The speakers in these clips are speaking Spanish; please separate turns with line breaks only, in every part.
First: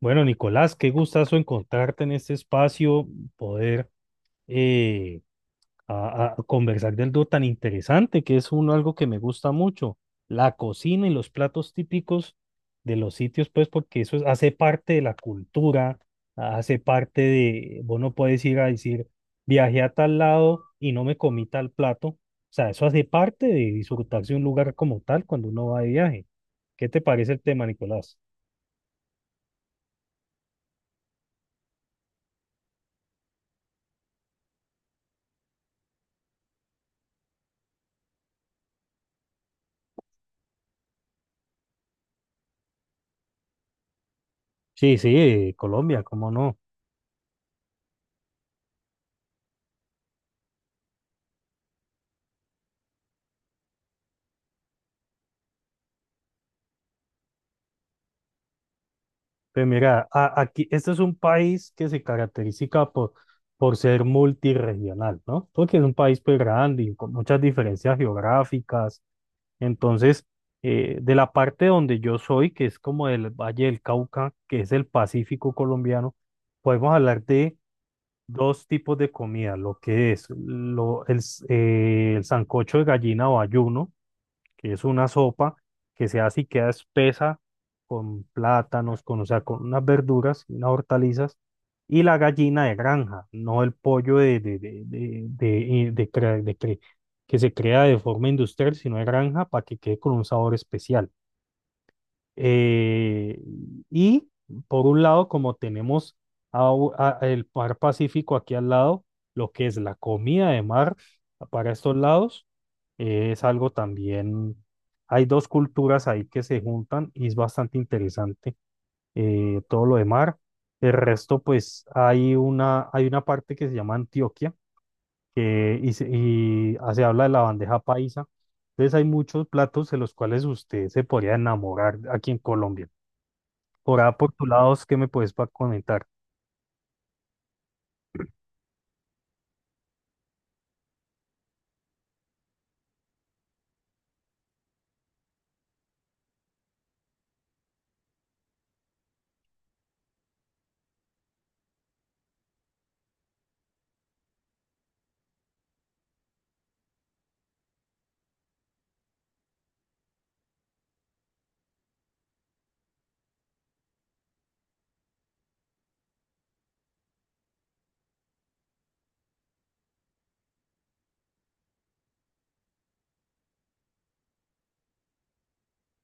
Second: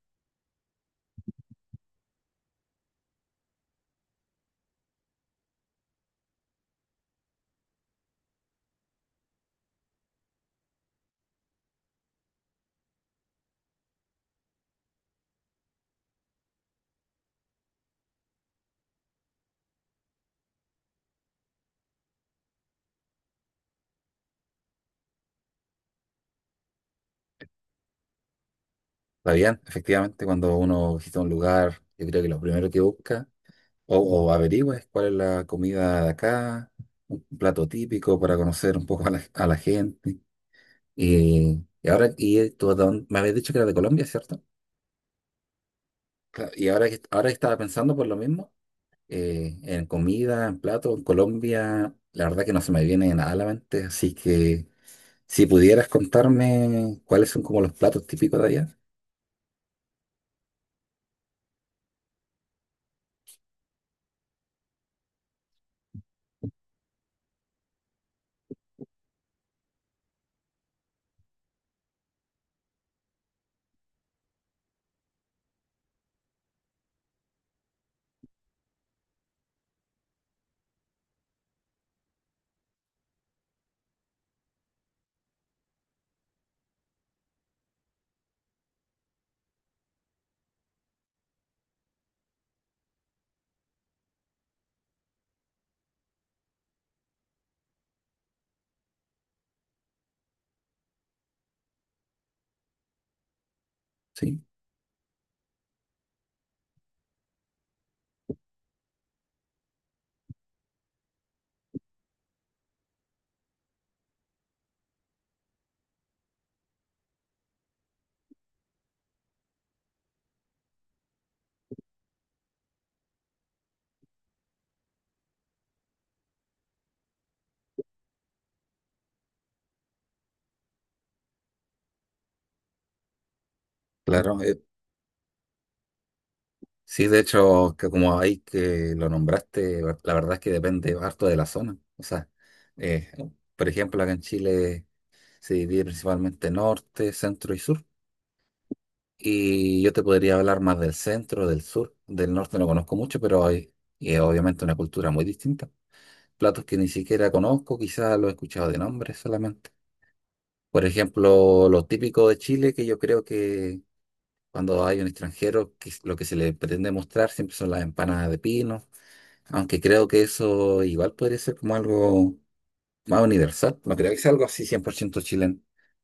Bueno, Nicolás, qué gustazo encontrarte en este espacio, poder eh, a conversar de algo tan interesante, que es uno, algo que me gusta mucho, la cocina y los platos típicos de los sitios, pues porque hace parte de la cultura, hace parte de, vos no puedes ir a decir, viajé a tal lado y no me comí tal plato, o sea, eso hace parte de disfrutarse un lugar como tal cuando uno va de viaje. ¿Qué te parece el tema, Nicolás?
La bien, efectivamente, cuando uno visita un lugar, yo creo que lo primero que busca o averigua es cuál es la comida de acá, un plato típico para conocer un poco a la gente. Y ahora, tú, me habías dicho que era de Colombia, ¿cierto?
Sí, sí, Colombia, cómo
Claro,
no.
y ahora que estaba pensando por lo mismo, en comida, en plato, en Colombia, la verdad que no se me viene nada a la mente, así que si pudieras contarme cuáles son como los platos típicos de allá,
Pero mira, aquí, este es un país que se caracteriza por, por ser multirregional, ¿no? Porque es un país pues grande y con muchas diferencias geográficas. Entonces, de la parte donde yo soy, que es como el Valle del Cauca, que es el Pacífico colombiano, podemos hablar de dos tipos de comida, lo que es lo, el, s- el sancocho de gallina o ayuno que es una sopa que se hace y queda espesa con plátanos, con, o sea, con unas verduras, unas hortalizas, y la gallina de granja, no el pollo de cre- que se crea de forma industrial, sino de granja para que quede con un sabor especial. Eh, y
sí,
por un lado, como tenemos el mar Pacífico aquí al lado, lo que es la comida de mar para estos lados, es algo también, hay dos culturas ahí que se juntan y es bastante interesante, todo lo de mar. El resto, pues hay una parte que se llama Antioquia que se habla de la bandeja paisa. Entonces hay muchos platos de los cuales usted se podría enamorar aquí en Colombia. Por A, por
claro.
tu lado, ¿qué me puedes pa comentar?
Sí, de hecho, que como ahí que lo nombraste, la verdad es que depende harto de la zona. O sea, eh, por ejemplo, acá en Chile se divide principalmente norte, centro y sur. Y yo te podría hablar más del centro, del sur. Del norte no conozco mucho, pero hay y es obviamente una cultura muy distinta. Platos que ni siquiera conozco, quizás los he escuchado de nombre solamente. Por ejemplo, lo típico de Chile, que yo creo que cuando hay un extranjero, lo que se le pretende mostrar siempre son las empanadas de pino. Aunque creo que eso igual podría ser como algo más universal. No creo que sea algo así 100% chileno.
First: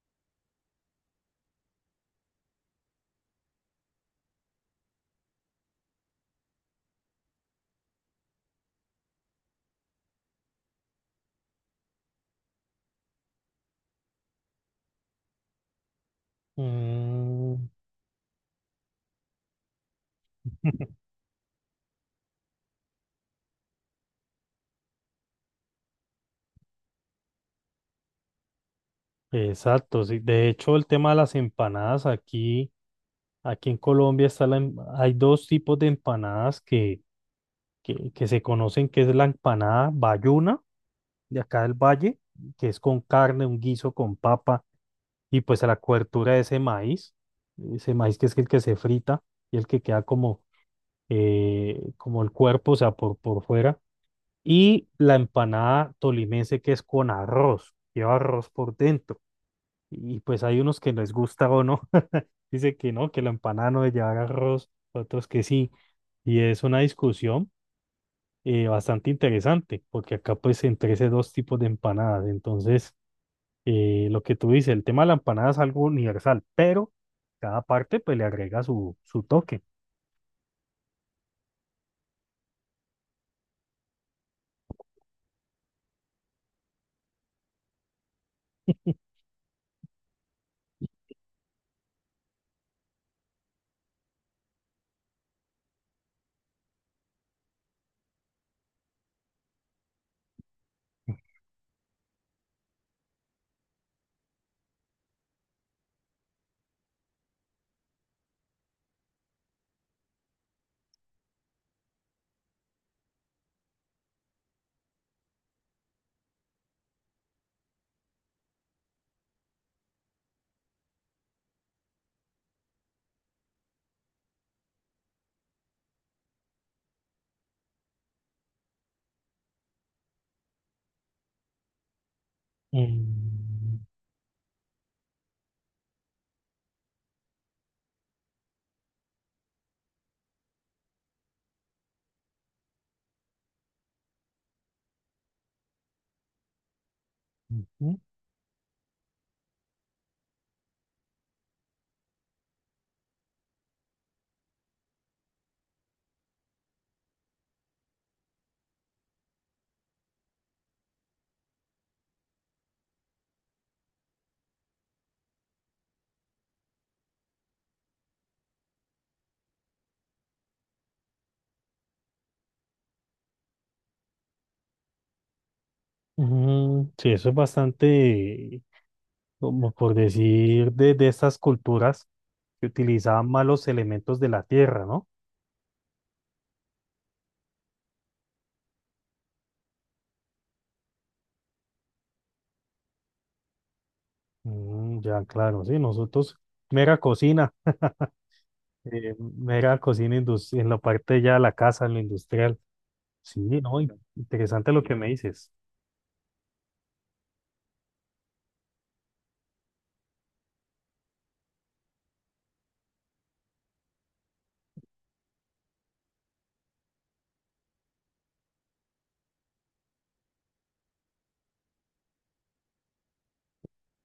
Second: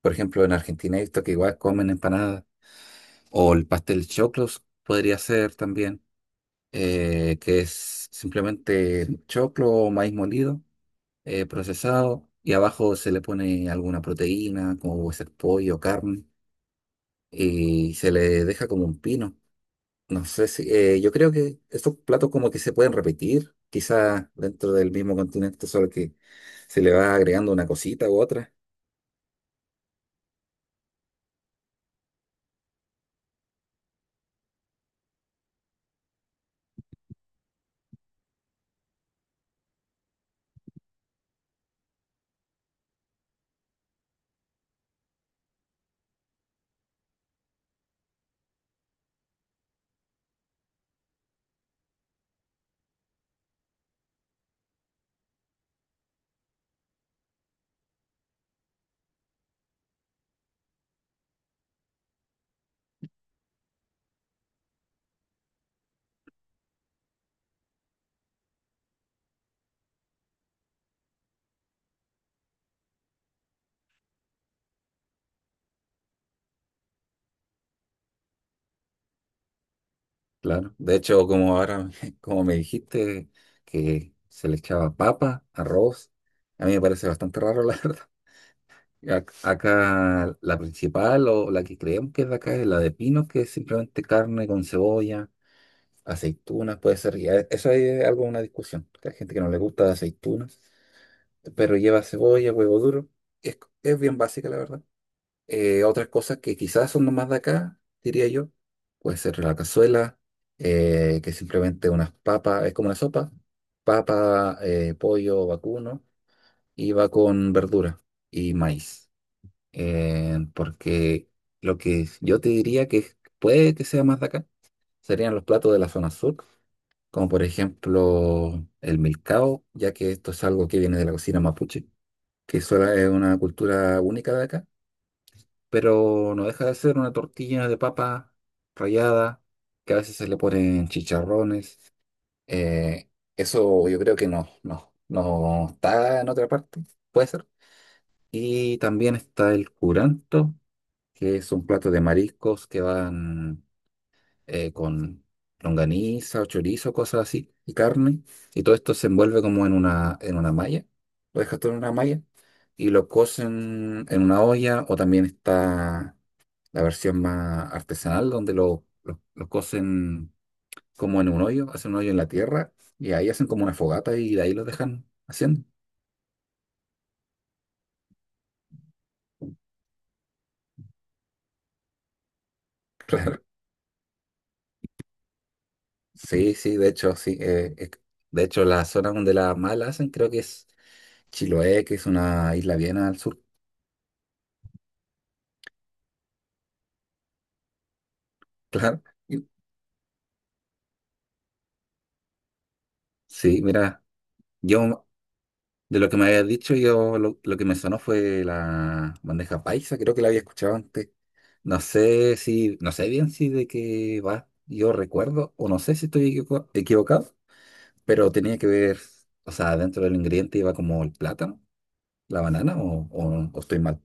Por ejemplo, en Argentina he visto que igual comen empanadas. O el pastel choclos podría ser también, que es simplemente choclo o maíz molido, procesado, y abajo se le pone alguna proteína, como puede ser pollo, carne,
Mm,
y se le deja como un pino. No sé si, yo creo que estos platos como que se pueden repetir, quizás dentro del mismo continente, solo que se le va agregando una cosita u otra.
exacto, sí. De hecho, el tema de las empanadas aquí, aquí en Colombia hay dos tipos de empanadas que se conocen, que es la empanada bayuna, de acá del valle, que es con carne, un guiso con papa, y pues la cobertura de ese maíz que es el que se frita y el que queda como, como el cuerpo, o sea, por fuera. Y la empanada tolimense que es con arroz, lleva arroz por dentro. Y pues hay unos que les gusta o no. Dice que no, que la empanada no debe llevar arroz, otros que sí. Y es una discusión, bastante interesante, porque acá pues entre esos dos tipos de empanadas. Entonces, lo que tú dices, el tema de la empanada es algo universal, pero cada parte pues le agrega su toque.
Claro. De hecho, como ahora, como me dijiste, que se le echaba papa, arroz, a mí me parece bastante raro, la verdad. Acá la principal o la que creemos que es de acá es la de pino, que es simplemente carne con cebolla, aceitunas, puede ser. Eso ahí es algo, una discusión. Que Hay gente que no le gusta aceitunas, pero lleva cebolla, huevo duro. Es bien básica, la verdad. Otras cosas que quizás son nomás de acá, diría yo, puede ser la cazuela, que simplemente unas papas, es como una sopa, papa, pollo, vacuno, y va con verdura y maíz. Porque lo que yo te diría puede que sea más de acá serían los platos de la zona sur, como por ejemplo el milcao, ya que esto es algo que viene de la cocina mapuche que es una
Mm,
cultura única de acá, pero no deja de ser una tortilla de papa rallada, que a veces se le ponen chicharrones. Eh, eso yo creo que no está en otra parte, puede ser.
ujú,
Y también está el curanto, que es un plato de mariscos que van con longaniza o chorizo, cosas así, y carne, y todo esto se envuelve como en una malla, lo dejas todo en una malla, y lo cocen en una olla, o también está la versión más artesanal, donde lo cocen como en un hoyo, hacen un hoyo en la tierra, y ahí hacen como una fogata y de ahí lo dejan haciendo.
ujú. Sí, eso es bastante como por decir, de estas culturas que utilizaban
Claro.
malos elementos de la tierra, ¿no?
Sí, sí, de hecho, sí. De hecho, la zona donde la más la hacen creo que es Chiloé, que es una isla bien al sur.
Mm, ya, claro, sí, nosotros, mera cocina,
Claro.
en la parte ya de la casa, en lo industrial. Sí,
Sí,
no,
mira,
interesante lo que
yo
me dices.
de lo que me habías dicho, yo lo que me sonó fue la bandeja paisa, creo que la había escuchado antes. No sé si, no sé bien si de qué va, yo recuerdo, o no sé si estoy equivocado, pero tenía que ver, o sea, dentro del ingrediente iba como el plátano, la banana, o estoy mal.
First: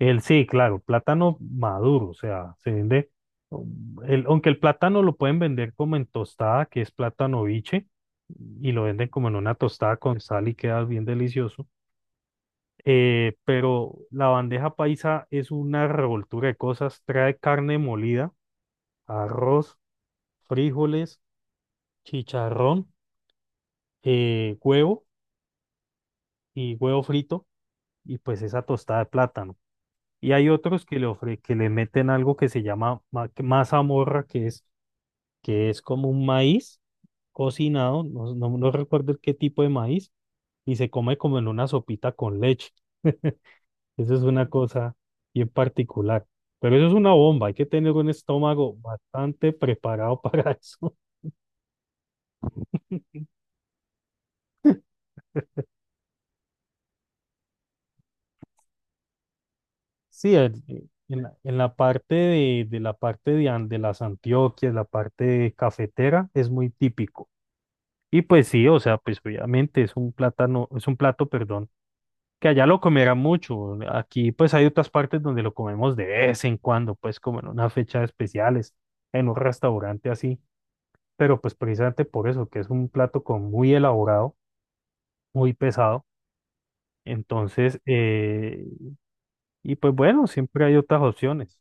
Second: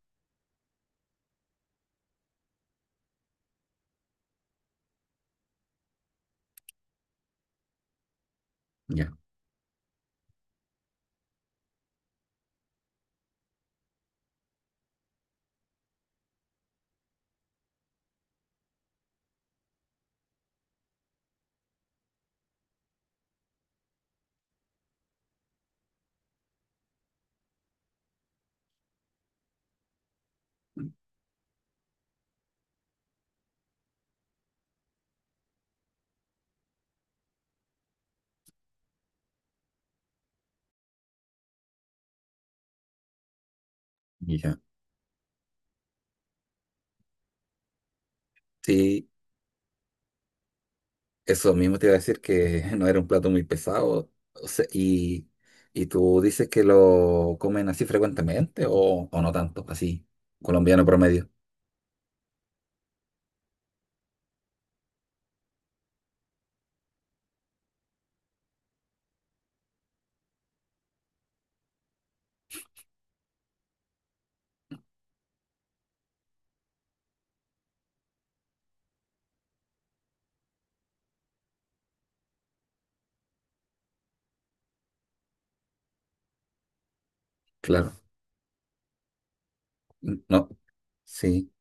El sí, claro, plátano maduro, o sea, se vende, aunque el plátano lo pueden vender como en tostada, que es plátano biche, y lo venden
Ya,
como en una tostada con sal y queda bien delicioso. Pero la bandeja paisa es una revoltura de cosas. Trae carne molida, arroz, frijoles, chicharrón, eh, huevo huevo frito y pues esa tostada de plátano. Y hay otros que le ofre, que le meten algo que se llama mazamorra, que es como un maíz cocinado, no recuerdo qué tipo de maíz, y se come como en una sopita con leche. Eso es una
ya.
cosa bien particular. Pero eso es una bomba, hay que tener un estómago
Sí,
bastante preparado para eso.
eso mismo te iba a decir que no era un plato muy pesado, o sea, y tú dices que lo comen así frecuentemente o no tanto, así,
Sí, en,
colombiano
en
promedio.
la, de la parte de, de las Antioquias, la parte de cafetera, es muy típico. Y pues sí, o sea, pues obviamente es un plátano, es un plato, perdón, que allá lo comerán mucho. Aquí pues hay otras partes donde lo comemos de vez en cuando, pues como en unas fechas especiales, en un restaurante así. Pero pues precisamente por eso, que es un plato con muy elaborado, muy pesado. Entonces,
Claro,
pues bueno,
no,
siempre hay otras
sí.
opciones.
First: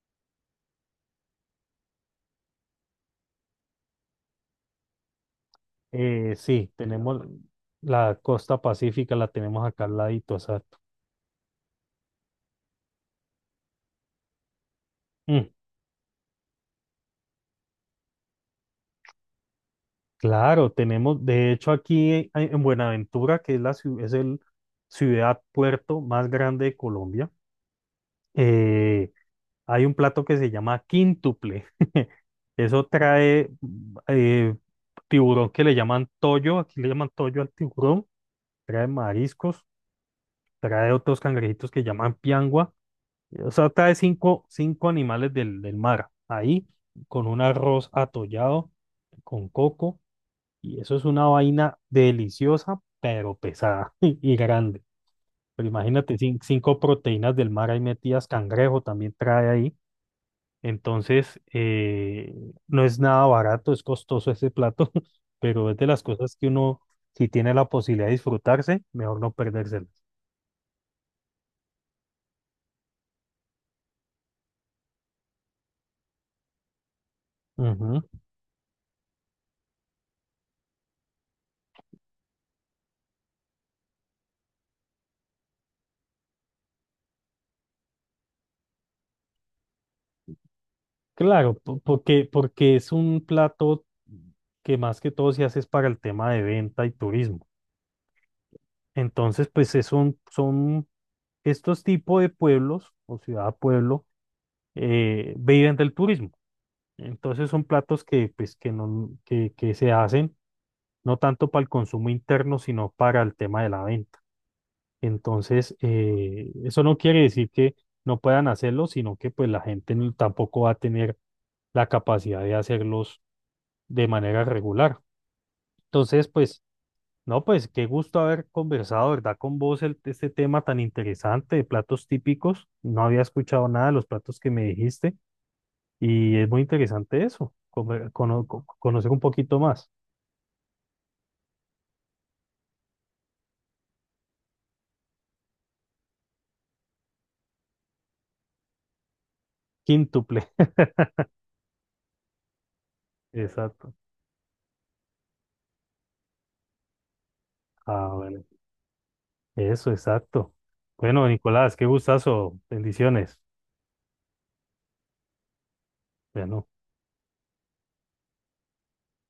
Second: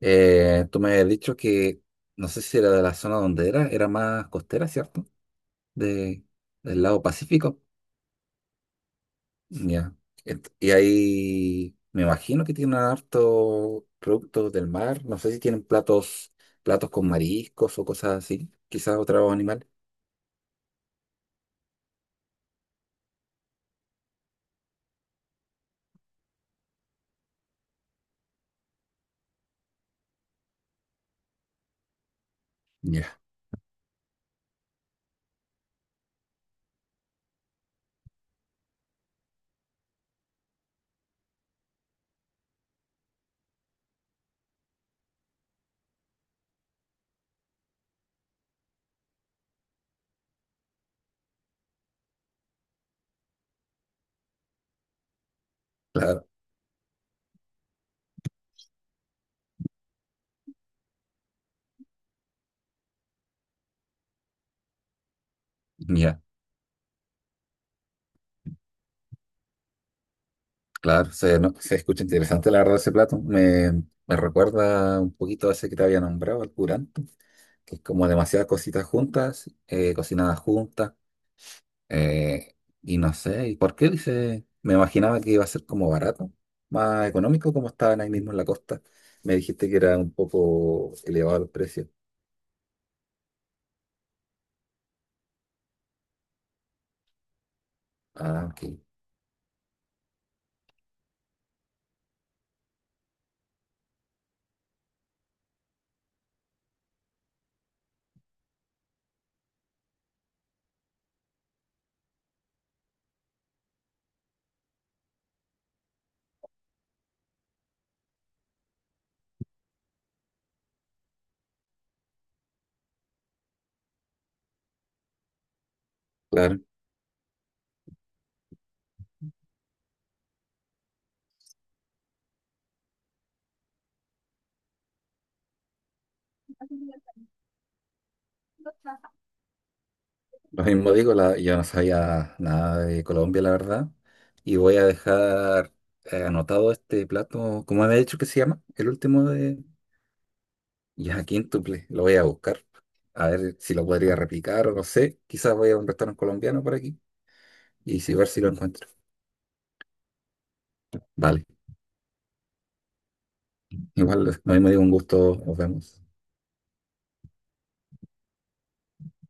Tú me has dicho que, no sé si era de la zona donde era, era más costera, ¿cierto? De,
Sí,
del lado
tenemos
Pacífico.
la costa pacífica, la tenemos acá
Ya.
al ladito,
Y
exacto.
ahí me imagino que tienen harto productos del mar. No sé si
Mm,
tienen platos, platos con mariscos o cosas así, quizás otro animal.
claro, tenemos, de hecho aquí en Buenaventura, que es es el ciudad puerto más grande de Colombia, eh, hay un plato que se llama quíntuple. Eso
Ya,
trae tiburón que le llaman toyo, aquí le llaman toyo al tiburón, trae mariscos, trae otros cangrejitos que llaman piangua, o sea, trae cinco animales del mar, ahí, con un arroz atollado, con coco, y eso es una vaina deliciosa, pero pesada y grande. Pero imagínate,
claro,
cinco proteínas del mar ahí metidas, cangrejo también trae ahí. Entonces, no es nada barato, es costoso ese plato, pero es de las
ya,
cosas que uno, si tiene la posibilidad de disfrutarse, mejor no perdérselas.
claro. Se, se escucha interesante la verdad ese plato. Me recuerda un poquito a ese que te había nombrado, el curanto, que es
Ujú.
como demasiadas cositas juntas, cocinadas juntas. eh, y no sé, ¿y por qué dice? Me imaginaba que iba a ser como barato, más económico, como estaban ahí mismo en la costa. Me dijiste que era un poco elevado el
Claro,
precio.
porque, porque es un plato que más que todo se hace es para el tema de venta y turismo.
Ah, ok,
Entonces, son estos tipos de pueblos o ciudad-pueblo viven del turismo. Entonces son platos que, pues, que, no, que se hacen no tanto para el consumo interno, sino para el tema de la venta. Entonces, eso no quiere decir que no puedan hacerlo, sino que pues la gente no- tampoco va a tener la capacidad de hacerlos de manera regular. Entonces,
claro.
pues, no, pues qué gusto haber conversado, ¿verdad? Con vos este tema tan interesante de platos típicos. No había escuchado nada de los platos que me dijiste y es muy interesante eso, conocer un poquito más.
Lo mismo digo, la- yo no sabía nada de Colombia, la verdad. Y voy a dejar anotado este plato, ¿cómo había dicho que se llama? El último de...
Quíntuple.
Ya, quíntuple, lo voy a buscar. A ver si lo
Exacto.
podría replicar o no sé. Quizás voy a un restaurante colombiano por aquí y
Ah,
si ver si
bueno.
lo encuentro.
Eso, exacto. Bueno,
Vale,
Nicolás, qué gustazo. Bendiciones.
igual lo mismo digo, un gusto, nos vemos.
Bueno.